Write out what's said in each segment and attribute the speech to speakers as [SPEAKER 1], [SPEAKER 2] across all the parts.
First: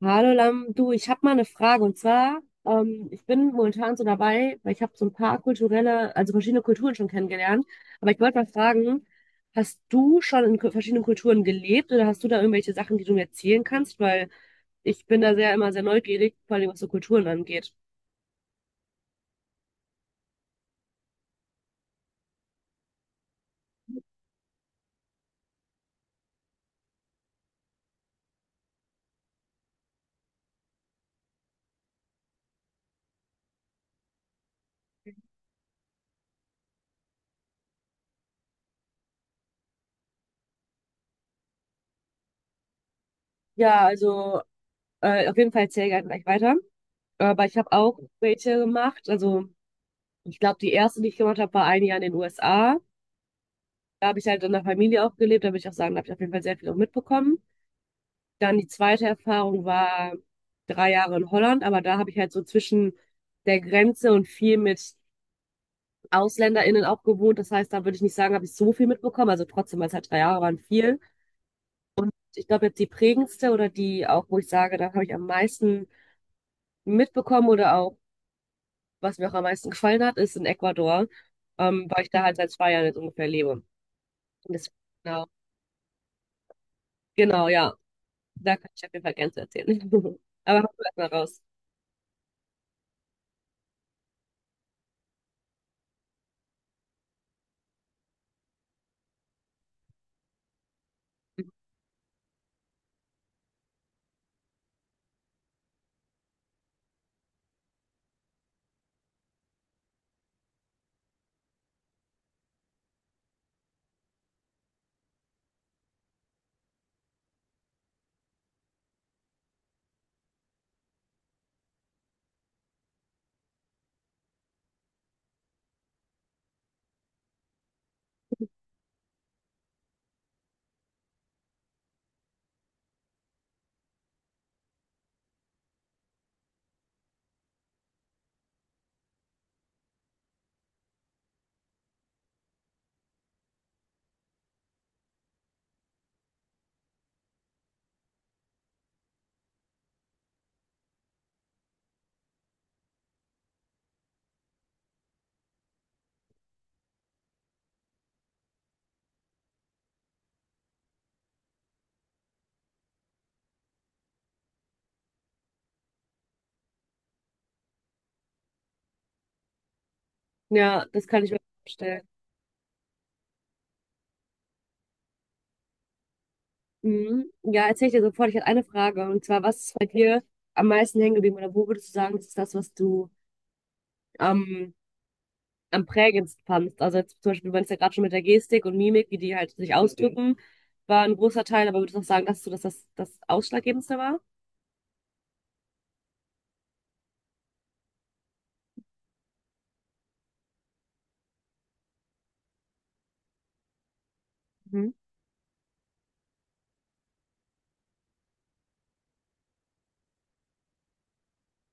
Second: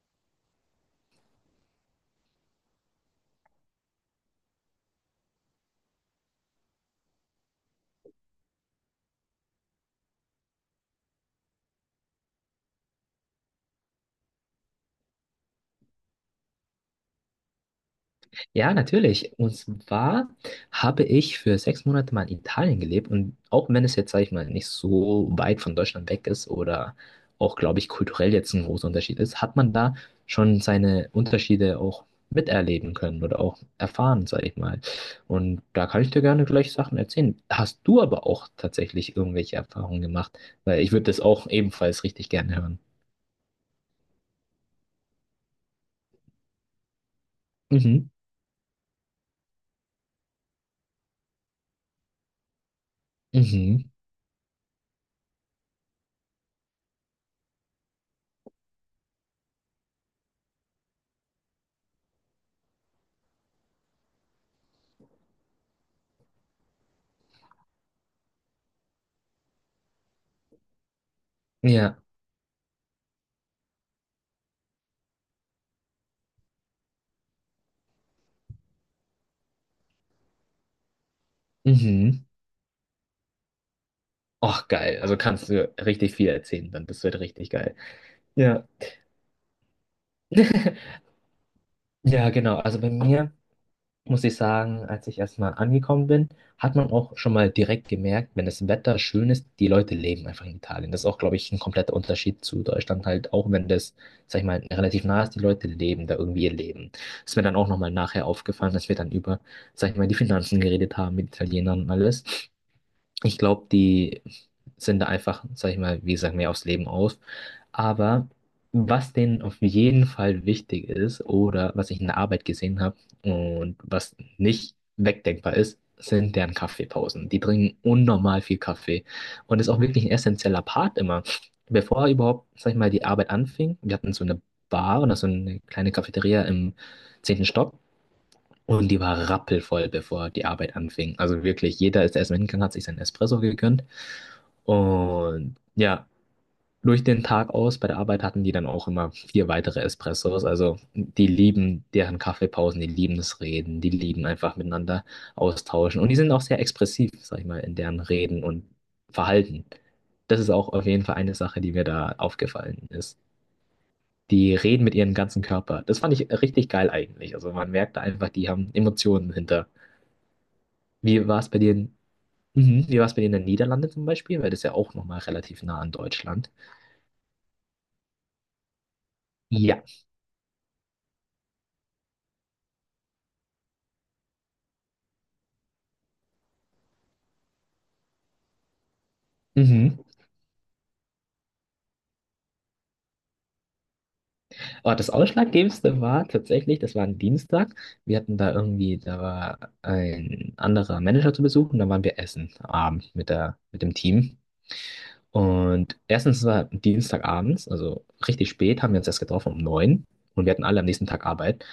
[SPEAKER 1] Hallo Lam, du, ich habe mal eine Frage. Und zwar, ich bin momentan so dabei, weil ich habe so ein paar kulturelle, also verschiedene Kulturen schon kennengelernt, aber ich wollte mal fragen, hast du schon in verschiedenen Kulturen gelebt oder hast du da irgendwelche Sachen, die du mir erzählen kannst? Weil ich bin da sehr immer sehr neugierig, vor allem was so Kulturen angeht.
[SPEAKER 2] Ja, natürlich. Und zwar habe ich für 6 Monate mal in Italien gelebt, und auch wenn es jetzt, sag ich mal, nicht so weit von Deutschland weg ist oder auch, glaube ich, kulturell jetzt ein großer Unterschied ist, hat man da schon seine Unterschiede auch miterleben können oder auch erfahren, sag ich mal. Und da kann ich dir gerne gleich Sachen erzählen. Hast du aber auch tatsächlich irgendwelche Erfahrungen gemacht? Weil ich würde das auch ebenfalls richtig gerne hören.
[SPEAKER 1] Ja, also auf jeden Fall erzähl gerne gleich weiter, aber ich habe auch
[SPEAKER 2] Mhm.
[SPEAKER 1] welche gemacht, also ich glaube, die erste, die ich gemacht habe, war ein Jahr in den USA.
[SPEAKER 2] Mhm.
[SPEAKER 1] Da habe ich halt in der Familie auch gelebt, da würde ich auch sagen, da habe ich auf jeden Fall sehr viel auch mitbekommen. Dann die zweite Erfahrung war 3 Jahre in Holland, aber da habe ich halt so zwischen der Grenze und viel mit AusländerInnen auch gewohnt. Das heißt, da würde ich nicht sagen, habe ich so viel mitbekommen. Also trotzdem, weil es halt 3 Jahre waren, viel.
[SPEAKER 2] Ja.
[SPEAKER 1] Ich glaube, jetzt die prägendste oder die auch, wo ich sage, da habe ich am meisten mitbekommen oder auch, was mir auch am meisten gefallen hat, ist in Ecuador, weil ich da
[SPEAKER 2] Mhm.
[SPEAKER 1] halt seit 2 Jahren jetzt ungefähr lebe. Und
[SPEAKER 2] Och,
[SPEAKER 1] das,
[SPEAKER 2] geil. Also
[SPEAKER 1] genau,
[SPEAKER 2] kannst du richtig viel erzählen dann. Das wird
[SPEAKER 1] genau,
[SPEAKER 2] richtig
[SPEAKER 1] ja.
[SPEAKER 2] geil.
[SPEAKER 1] Da
[SPEAKER 2] Ja.
[SPEAKER 1] kann ich auf jeden Fall gerne zu erzählen. Aber hau du erst mal raus.
[SPEAKER 2] Ja, genau. Also bei mir muss ich sagen, als ich erstmal angekommen bin, hat man auch schon mal direkt gemerkt, wenn das Wetter schön ist, die Leute leben einfach in Italien. Das ist auch, glaube ich, ein kompletter Unterschied zu Deutschland halt, auch wenn das, sag ich mal, relativ nah ist, die Leute leben da irgendwie ihr Leben. Das ist mir dann auch nochmal nachher aufgefallen, dass wir dann über, sag ich mal, die Finanzen geredet haben mit Italienern und alles. Ich glaube, die sind da einfach, sag ich mal, wie gesagt, mehr aufs Leben aus. Aber was denen auf jeden Fall wichtig ist oder was ich in der Arbeit gesehen habe und was nicht wegdenkbar ist, sind deren Kaffeepausen. Die trinken unnormal viel Kaffee und ist auch wirklich ein essentieller Part immer. Bevor überhaupt, sag ich mal, die Arbeit anfing, wir hatten so eine Bar oder so eine kleine Cafeteria im 10. Stock. Und die war rappelvoll, bevor die Arbeit anfing. Also wirklich, jeder ist erstmal hingegangen, hat sich seinen Espresso gegönnt. Und ja, durch den Tag aus bei der Arbeit hatten die dann auch immer vier weitere Espressos. Also die lieben deren Kaffeepausen, die lieben das Reden, die lieben einfach miteinander austauschen. Und die sind auch sehr expressiv, sag ich mal, in deren Reden und Verhalten. Das ist auch auf jeden Fall eine Sache, die mir da aufgefallen ist. Die reden mit ihrem ganzen Körper. Das fand ich richtig geil eigentlich. Also man merkt da einfach, die haben Emotionen hinter.
[SPEAKER 1] Ja, das kann
[SPEAKER 2] Wie
[SPEAKER 1] ich mir
[SPEAKER 2] war es bei dir in,
[SPEAKER 1] vorstellen.
[SPEAKER 2] mhm. Wie war es bei dir in den Niederlanden zum Beispiel? Weil das ist ja auch nochmal relativ nah an Deutschland.
[SPEAKER 1] Mhm. Ja, erzähl ich dir sofort. Ich hatte eine Frage. Und zwar, was ist
[SPEAKER 2] Ja.
[SPEAKER 1] bei dir am meisten hängen geblieben? Oder wo würdest du sagen, das ist das, was du am am prägendsten fandst? Also jetzt zum Beispiel, du meinst ja gerade schon mit der Gestik und Mimik, wie die halt sich
[SPEAKER 2] Mhm.
[SPEAKER 1] ausdrücken, war ein großer Teil. Aber würdest du auch sagen, dass du das Ausschlaggebendste war?
[SPEAKER 2] Aber das Ausschlaggebendste war tatsächlich, das war ein Dienstag. Wir hatten da irgendwie, da war ein anderer Manager zu Besuch und dann waren wir essen abend mit der, mit dem Team.
[SPEAKER 1] Mhm. Ist
[SPEAKER 2] Und erstens war Dienstagabends, also richtig spät, haben wir uns erst getroffen um 9, und wir hatten alle am nächsten Tag Arbeit.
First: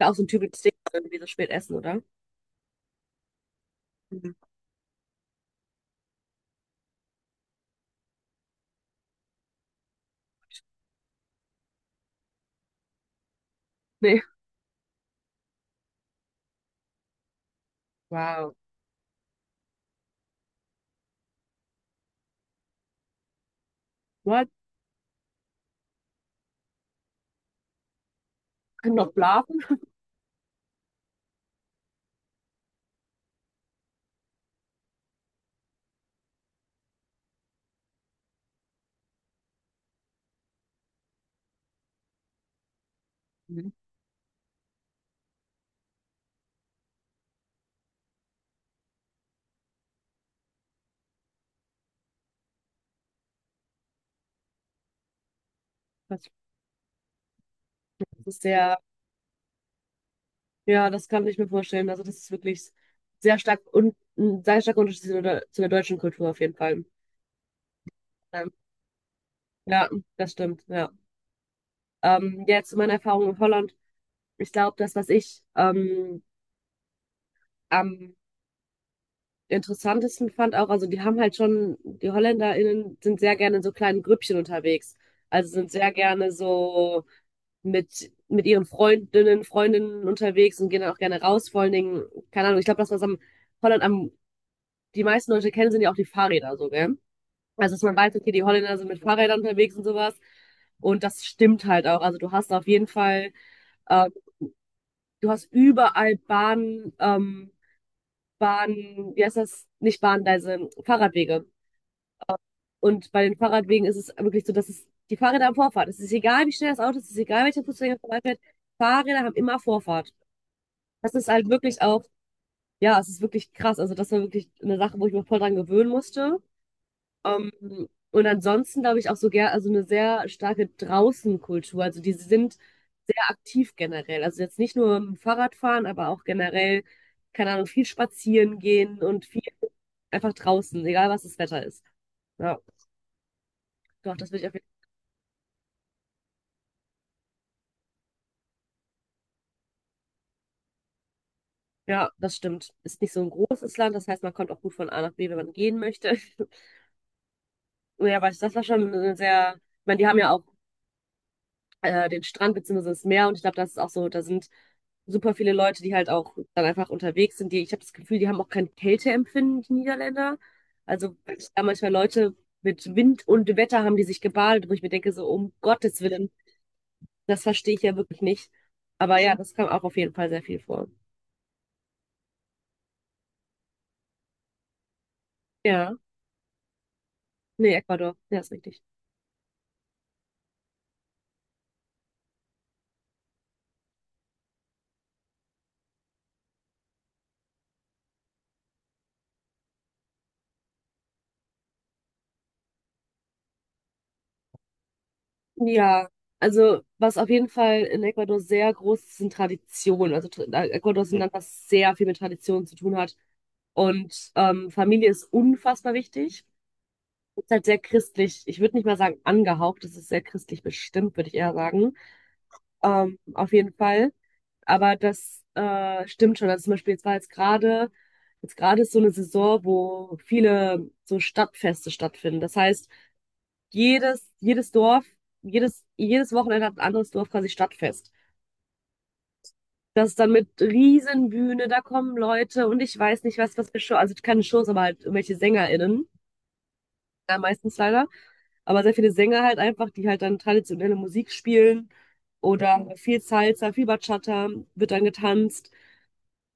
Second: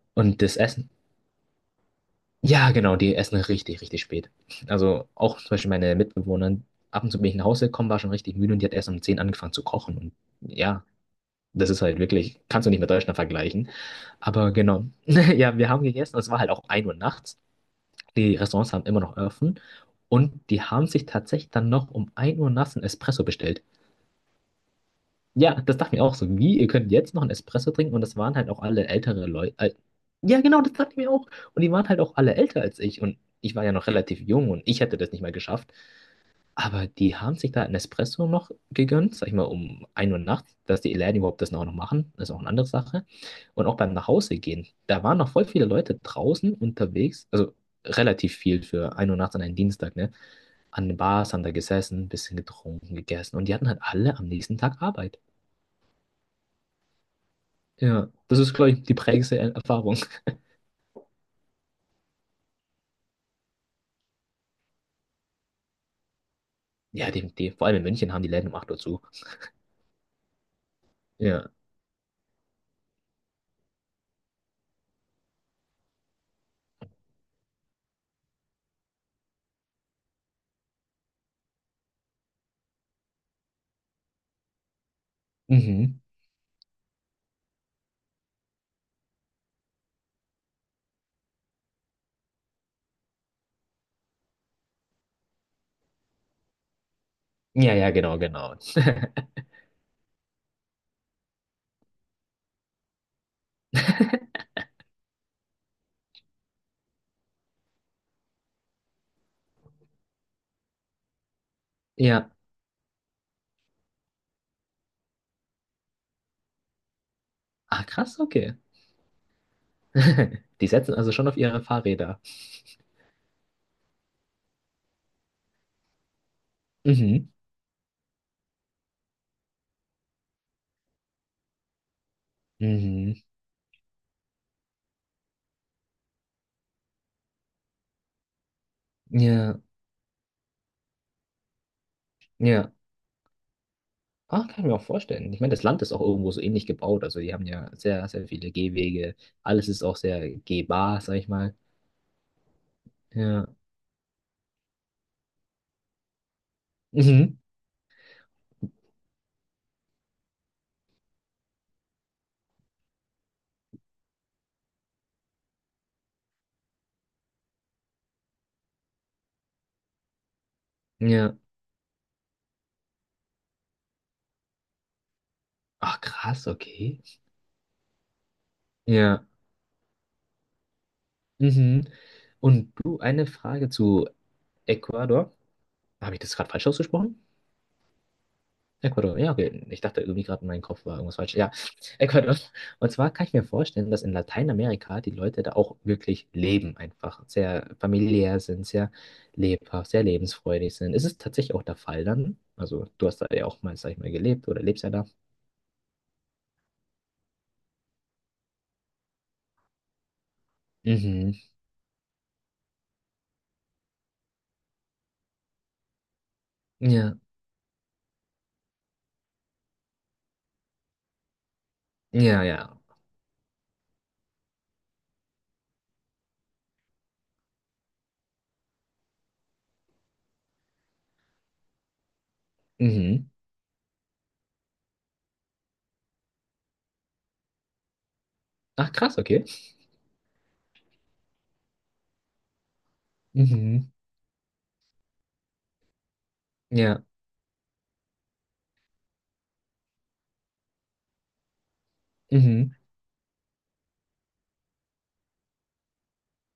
[SPEAKER 1] ja auch so ein
[SPEAKER 2] Und das
[SPEAKER 1] typisches Ding,
[SPEAKER 2] Essen.
[SPEAKER 1] so irgendwie so spät essen, oder?
[SPEAKER 2] Ja, genau, die essen richtig, richtig spät.
[SPEAKER 1] Mhm.
[SPEAKER 2] Also auch zum Beispiel meine Mitbewohner, ab und zu bin ich nach Hause gekommen, war schon richtig müde und die hat erst um 10 angefangen zu kochen. Und ja, das ist halt wirklich, kannst du nicht mit Deutschland vergleichen.
[SPEAKER 1] Nee.
[SPEAKER 2] Aber genau, ja, wir haben gegessen, es war halt auch 1 Uhr nachts. Die
[SPEAKER 1] Wow.
[SPEAKER 2] Restaurants haben immer noch offen, und die haben sich tatsächlich dann noch um 1 Uhr nachts einen Espresso bestellt.
[SPEAKER 1] What?
[SPEAKER 2] Ja, das dachte ich mir auch so. Wie, ihr könnt jetzt noch einen Espresso trinken? Und das waren halt auch alle
[SPEAKER 1] Können noch
[SPEAKER 2] ältere Leute.
[SPEAKER 1] schlafen?
[SPEAKER 2] Ja, genau, das dachte ich mir auch. Und die waren halt auch alle älter als ich. Und ich war ja noch relativ jung und ich hätte das nicht mehr geschafft. Aber die haben sich da einen Espresso noch gegönnt, sag ich mal, um 1 Uhr nachts, dass die Läden überhaupt das noch machen. Das ist auch eine andere Sache. Und
[SPEAKER 1] Mhm.
[SPEAKER 2] auch beim Nachhausegehen, da waren noch voll viele Leute draußen unterwegs. Also relativ viel für 1 Uhr nachts an einem Dienstag, ne? An den Bars haben da gesessen, ein bisschen getrunken, gegessen. Und die hatten halt alle am nächsten Tag Arbeit.
[SPEAKER 1] Das
[SPEAKER 2] Ja, das
[SPEAKER 1] ist
[SPEAKER 2] ist, glaube
[SPEAKER 1] sehr,
[SPEAKER 2] ich, die prägendste Erfahrung.
[SPEAKER 1] ja, das kann ich mir vorstellen. Also das ist wirklich sehr stark und ein sehr starker Unterschied zu der deutschen Kultur auf jeden Fall.
[SPEAKER 2] Ja, die, vor allem in München haben die Läden
[SPEAKER 1] Ähm,
[SPEAKER 2] um 8 Uhr zu.
[SPEAKER 1] ja, das stimmt, ja.
[SPEAKER 2] Ja.
[SPEAKER 1] Jetzt zu meiner Erfahrung in Holland. Ich glaube, das, was ich am interessantesten fand auch, also die haben halt schon, die HolländerInnen sind sehr gerne in so kleinen Grüppchen unterwegs. Also sind sehr
[SPEAKER 2] Mhm.
[SPEAKER 1] gerne so mit ihren Freundinnen unterwegs und gehen dann auch gerne raus. Vor allen Dingen, keine Ahnung, ich glaube, das, was am Holland am, die meisten Leute kennen, sind ja auch die Fahrräder so, gell?
[SPEAKER 2] Ja,
[SPEAKER 1] Also, dass
[SPEAKER 2] ja,
[SPEAKER 1] man weiß,
[SPEAKER 2] genau,
[SPEAKER 1] okay, die
[SPEAKER 2] genau.
[SPEAKER 1] Holländer sind mit Fahrrädern unterwegs und sowas. Und das stimmt halt auch. Also du hast auf jeden Fall. ähm, Du hast überall Bahn, Bahn, wie heißt das? Nicht Bahngleise, Fahrradwege.
[SPEAKER 2] Ja.
[SPEAKER 1] Und bei den Fahrradwegen ist es wirklich so, dass es die Fahrräder haben Vorfahrt. Es ist egal, wie schnell das Auto ist, es ist egal, welcher
[SPEAKER 2] Ah,
[SPEAKER 1] Fußgänger
[SPEAKER 2] krass,
[SPEAKER 1] vorbeifährt.
[SPEAKER 2] okay.
[SPEAKER 1] Fahrräder haben immer Vorfahrt.
[SPEAKER 2] Die setzen also
[SPEAKER 1] Das ist
[SPEAKER 2] schon auf
[SPEAKER 1] halt
[SPEAKER 2] ihre
[SPEAKER 1] wirklich auch,
[SPEAKER 2] Fahrräder.
[SPEAKER 1] ja, es ist wirklich krass. Also das war wirklich eine Sache, wo ich mich voll dran gewöhnen musste.
[SPEAKER 2] Mhm.
[SPEAKER 1] Ähm, und ansonsten glaube ich auch so gern, also eine sehr starke Draußenkultur. Also die sind
[SPEAKER 2] Mhm.
[SPEAKER 1] sehr aktiv generell. Also jetzt nicht nur im Fahrradfahren, aber auch generell, keine Ahnung, viel spazieren gehen und viel
[SPEAKER 2] Ja,
[SPEAKER 1] einfach draußen, egal was das Wetter ist. Ja,
[SPEAKER 2] ja.
[SPEAKER 1] doch, das will
[SPEAKER 2] Ah,
[SPEAKER 1] ich auf
[SPEAKER 2] kann
[SPEAKER 1] jeden
[SPEAKER 2] ich mir auch
[SPEAKER 1] Fall.
[SPEAKER 2] vorstellen. Ich meine, das Land ist auch irgendwo so ähnlich gebaut. Also, die haben ja sehr, sehr viele Gehwege. Alles ist auch sehr gehbar, sag ich mal.
[SPEAKER 1] Ja, das stimmt. Ist nicht so ein
[SPEAKER 2] Ja.
[SPEAKER 1] großes Land, das heißt, man kommt auch gut von A nach B, wenn man gehen möchte.
[SPEAKER 2] Mhm.
[SPEAKER 1] Ja, aber das war schon eine sehr, ich meine, die haben ja auch den Strand beziehungsweise das Meer. Und ich glaube, das ist auch so, da sind super viele Leute, die halt auch dann einfach unterwegs sind. Die, ich habe das Gefühl, die haben auch kein Kälteempfinden, die Niederländer. Also wenn
[SPEAKER 2] Ja.
[SPEAKER 1] ich da manchmal Leute mit Wind und Wetter haben die sich gebadet, wo ich mir denke, so um Gottes
[SPEAKER 2] Ach,
[SPEAKER 1] Willen,
[SPEAKER 2] krass, okay.
[SPEAKER 1] das verstehe ich ja wirklich nicht. Aber
[SPEAKER 2] Ja.
[SPEAKER 1] ja, das kam auch auf jeden Fall sehr viel vor.
[SPEAKER 2] Mhm. Und du, eine Frage zu Ecuador.
[SPEAKER 1] Ja,
[SPEAKER 2] Habe ich das gerade falsch ausgesprochen?
[SPEAKER 1] nee, Ecuador, ja, ist richtig.
[SPEAKER 2] Ecuador, ja, okay. Ich dachte irgendwie gerade, in meinem Kopf war irgendwas falsch. Ja, Ecuador. Und zwar kann ich mir vorstellen, dass in Lateinamerika die Leute da auch wirklich leben, einfach sehr familiär sind, sehr lebhaft, sehr lebensfreudig sind. Ist es tatsächlich auch der Fall dann? Also, du hast da ja auch mal, sag ich mal, gelebt oder lebst ja da.
[SPEAKER 1] Ja, also was auf jeden Fall in Ecuador sehr groß ist, sind Traditionen. Also Ecuador ist ein Land,
[SPEAKER 2] Mhm.
[SPEAKER 1] was sehr viel mit Traditionen zu tun hat. Und Familie ist unfassbar wichtig.
[SPEAKER 2] Ja,
[SPEAKER 1] Ist halt sehr christlich. Ich würde nicht mal sagen angehaucht, es ist sehr christlich bestimmt, würde ich eher sagen.
[SPEAKER 2] ja, ja.
[SPEAKER 1] Auf jeden Fall. Aber das stimmt schon. Also zum Beispiel, jetzt gerade ist so eine Saison, wo viele so Stadtfeste stattfinden. Das heißt,
[SPEAKER 2] Mhm.
[SPEAKER 1] jedes Dorf, jedes Wochenende hat ein anderes Dorf quasi Stadtfest.
[SPEAKER 2] Ach, krass, okay.
[SPEAKER 1] Das ist dann mit Riesenbühne, da kommen Leute und ich weiß nicht, was, was für
[SPEAKER 2] Mhm.
[SPEAKER 1] Show, also keine Shows, aber halt irgendwelche SängerInnen.
[SPEAKER 2] Ja.
[SPEAKER 1] Ja, meistens leider. Aber sehr viele Sänger halt einfach, die halt dann traditionelle Musik spielen
[SPEAKER 2] Mhm.
[SPEAKER 1] oder viel Salsa, viel Bachata wird dann getanzt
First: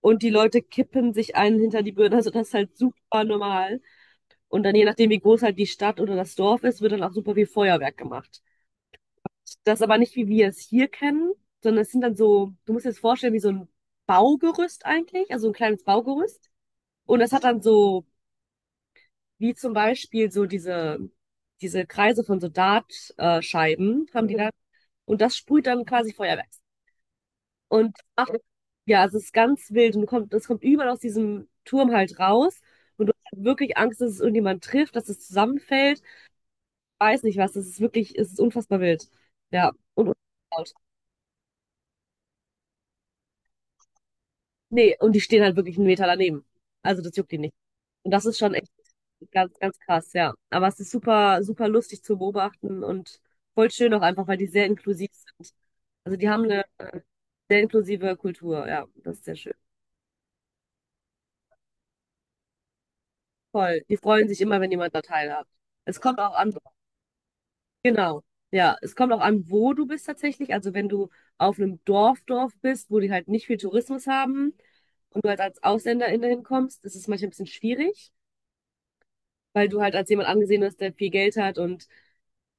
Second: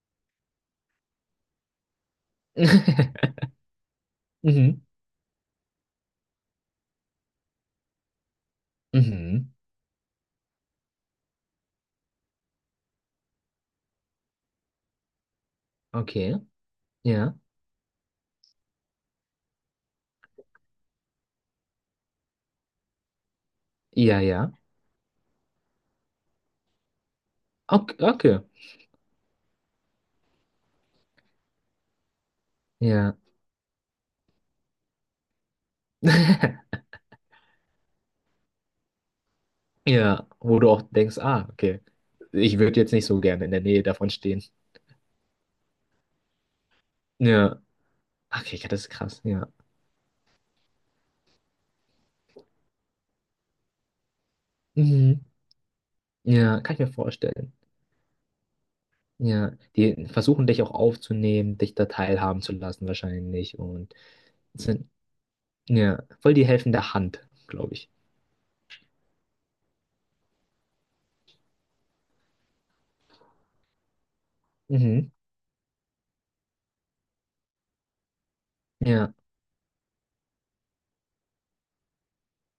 [SPEAKER 1] und die Leute kippen sich einen hinter die Birne. Also das ist halt super normal. Und dann
[SPEAKER 2] Mhm.
[SPEAKER 1] je nachdem, wie groß halt die Stadt oder das Dorf ist, wird dann auch super viel Feuerwerk gemacht.
[SPEAKER 2] Mhm.
[SPEAKER 1] Das aber nicht, wie wir es hier kennen, sondern es sind dann so, du musst dir das vorstellen, wie so ein Baugerüst eigentlich, also ein kleines
[SPEAKER 2] Okay.
[SPEAKER 1] Baugerüst. Und das
[SPEAKER 2] Ja.
[SPEAKER 1] hat dann so, wie zum Beispiel so diese Kreise von so Dartscheiben Scheiben
[SPEAKER 2] Ja,
[SPEAKER 1] haben die da.
[SPEAKER 2] ja.
[SPEAKER 1] Und das sprüht dann quasi Feuerwerk.
[SPEAKER 2] Okay,
[SPEAKER 1] Und ach,
[SPEAKER 2] okay.
[SPEAKER 1] ja, es ist ganz wild. Und du kommt, das kommt überall aus diesem Turm halt raus. Und du
[SPEAKER 2] Ja.
[SPEAKER 1] hast halt wirklich Angst, dass es irgendjemand trifft, dass es zusammenfällt. Weiß nicht was. Das ist wirklich, es ist unfassbar wild. Ja. Und unfassbar
[SPEAKER 2] Ja, wo du
[SPEAKER 1] laut.
[SPEAKER 2] auch denkst, ah, okay, ich würde jetzt nicht so gerne in der Nähe davon stehen.
[SPEAKER 1] Nee und die stehen halt wirklich 'n Meter daneben. Also, das juckt die nicht.
[SPEAKER 2] Ja,
[SPEAKER 1] Und das ist schon
[SPEAKER 2] okay, ja,
[SPEAKER 1] echt
[SPEAKER 2] das ist krass, ja.
[SPEAKER 1] ganz, ganz krass, ja. Aber es ist super super lustig zu beobachten und voll schön auch einfach, weil die sehr inklusiv
[SPEAKER 2] Mhm.
[SPEAKER 1] sind. Also, die haben
[SPEAKER 2] Ja,
[SPEAKER 1] eine
[SPEAKER 2] kann ich mir vorstellen.
[SPEAKER 1] sehr inklusive Kultur, ja, das ist sehr
[SPEAKER 2] Ja,
[SPEAKER 1] schön.
[SPEAKER 2] die versuchen dich auch aufzunehmen, dich da teilhaben zu lassen wahrscheinlich,
[SPEAKER 1] Voll.
[SPEAKER 2] und
[SPEAKER 1] Die freuen sich immer, wenn
[SPEAKER 2] sind,
[SPEAKER 1] jemand da teilhat. Es
[SPEAKER 2] ja,
[SPEAKER 1] kommt auch
[SPEAKER 2] voll die
[SPEAKER 1] an,
[SPEAKER 2] helfende Hand, glaube ich.
[SPEAKER 1] genau. Ja, es kommt auch an, wo du bist tatsächlich. Also, wenn du auf einem Dorf bist, wo die halt nicht viel Tourismus haben
[SPEAKER 2] Mhm.
[SPEAKER 1] und du halt als Ausländerin da hinkommst, ist es manchmal ein bisschen schwierig.
[SPEAKER 2] Ja,
[SPEAKER 1] Weil du halt als jemand angesehen wirst, der viel Geld hat und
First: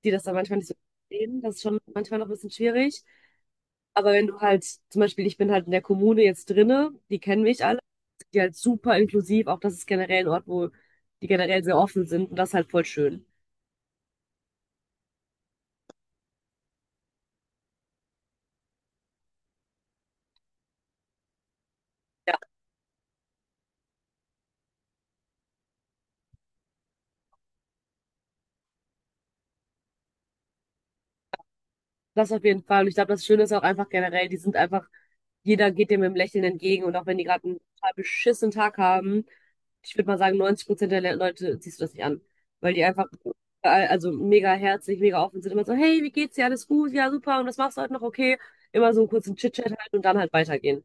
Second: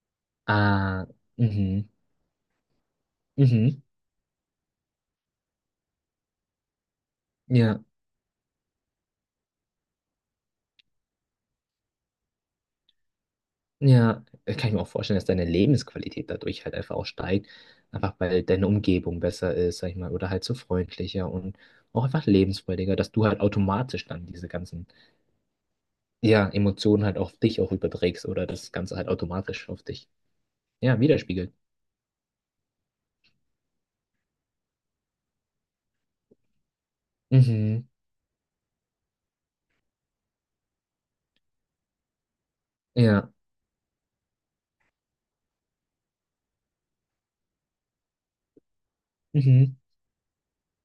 [SPEAKER 1] die das dann manchmal nicht so
[SPEAKER 2] ah,
[SPEAKER 1] sehen. Das ist schon
[SPEAKER 2] mhm,
[SPEAKER 1] manchmal noch ein bisschen schwierig.
[SPEAKER 2] mhm,
[SPEAKER 1] Aber wenn du halt, zum Beispiel, ich bin halt in der Kommune jetzt drinne, die kennen mich alle,
[SPEAKER 2] ja.
[SPEAKER 1] die halt super inklusiv, auch das ist generell ein Ort, wo die generell sehr offen sind und das ist halt voll schön.
[SPEAKER 2] Ja, das kann ich mir auch vorstellen, dass deine Lebensqualität dadurch halt einfach auch steigt, einfach weil deine Umgebung besser ist, sag ich mal, oder halt so freundlicher und auch einfach lebensfreudiger, dass du halt automatisch dann diese ganzen, ja, Emotionen halt auf dich auch überträgst oder das Ganze halt automatisch auf dich, ja, widerspiegelt.
[SPEAKER 1] Das auf jeden Fall. Und ich glaube, das Schöne ist auch einfach generell, die sind einfach, jeder geht dem mit dem Lächeln entgegen. Und auch wenn die gerade einen
[SPEAKER 2] Mhm,
[SPEAKER 1] total beschissenen Tag haben, ich würde mal sagen, 90% der Leute siehst du das nicht an. Weil die einfach,
[SPEAKER 2] ja,
[SPEAKER 1] also mega herzlich, mega offen sind. Immer so, hey, wie geht's dir? Alles gut? Ja, super. Und was machst du heute noch? Okay. Immer so einen kurzen Chit-Chat
[SPEAKER 2] mhm,
[SPEAKER 1] halt und dann halt weitergehen.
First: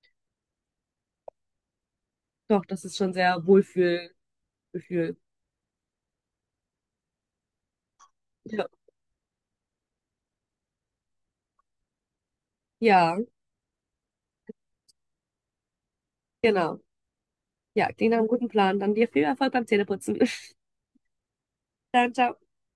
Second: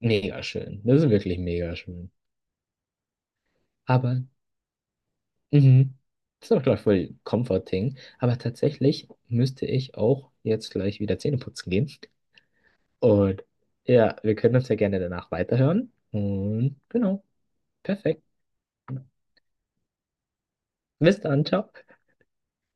[SPEAKER 2] mega schön. Das ist wirklich mega schön.
[SPEAKER 1] Doch, das ist schon sehr Wohlfühlgefühl.
[SPEAKER 2] Aber, mhm, das ist auch, glaube ich, voll comforting, aber
[SPEAKER 1] Ja.
[SPEAKER 2] tatsächlich müsste ich auch jetzt gleich wieder Zähne putzen gehen.
[SPEAKER 1] Ja,
[SPEAKER 2] Und ja, wir können uns ja gerne danach weiterhören. Und
[SPEAKER 1] genau.
[SPEAKER 2] genau,
[SPEAKER 1] Ja, klingt nach
[SPEAKER 2] perfekt.
[SPEAKER 1] einem guten Plan. Dann dir viel Erfolg beim Zähneputzen.
[SPEAKER 2] Bis dann, ciao.
[SPEAKER 1] Dann, ciao.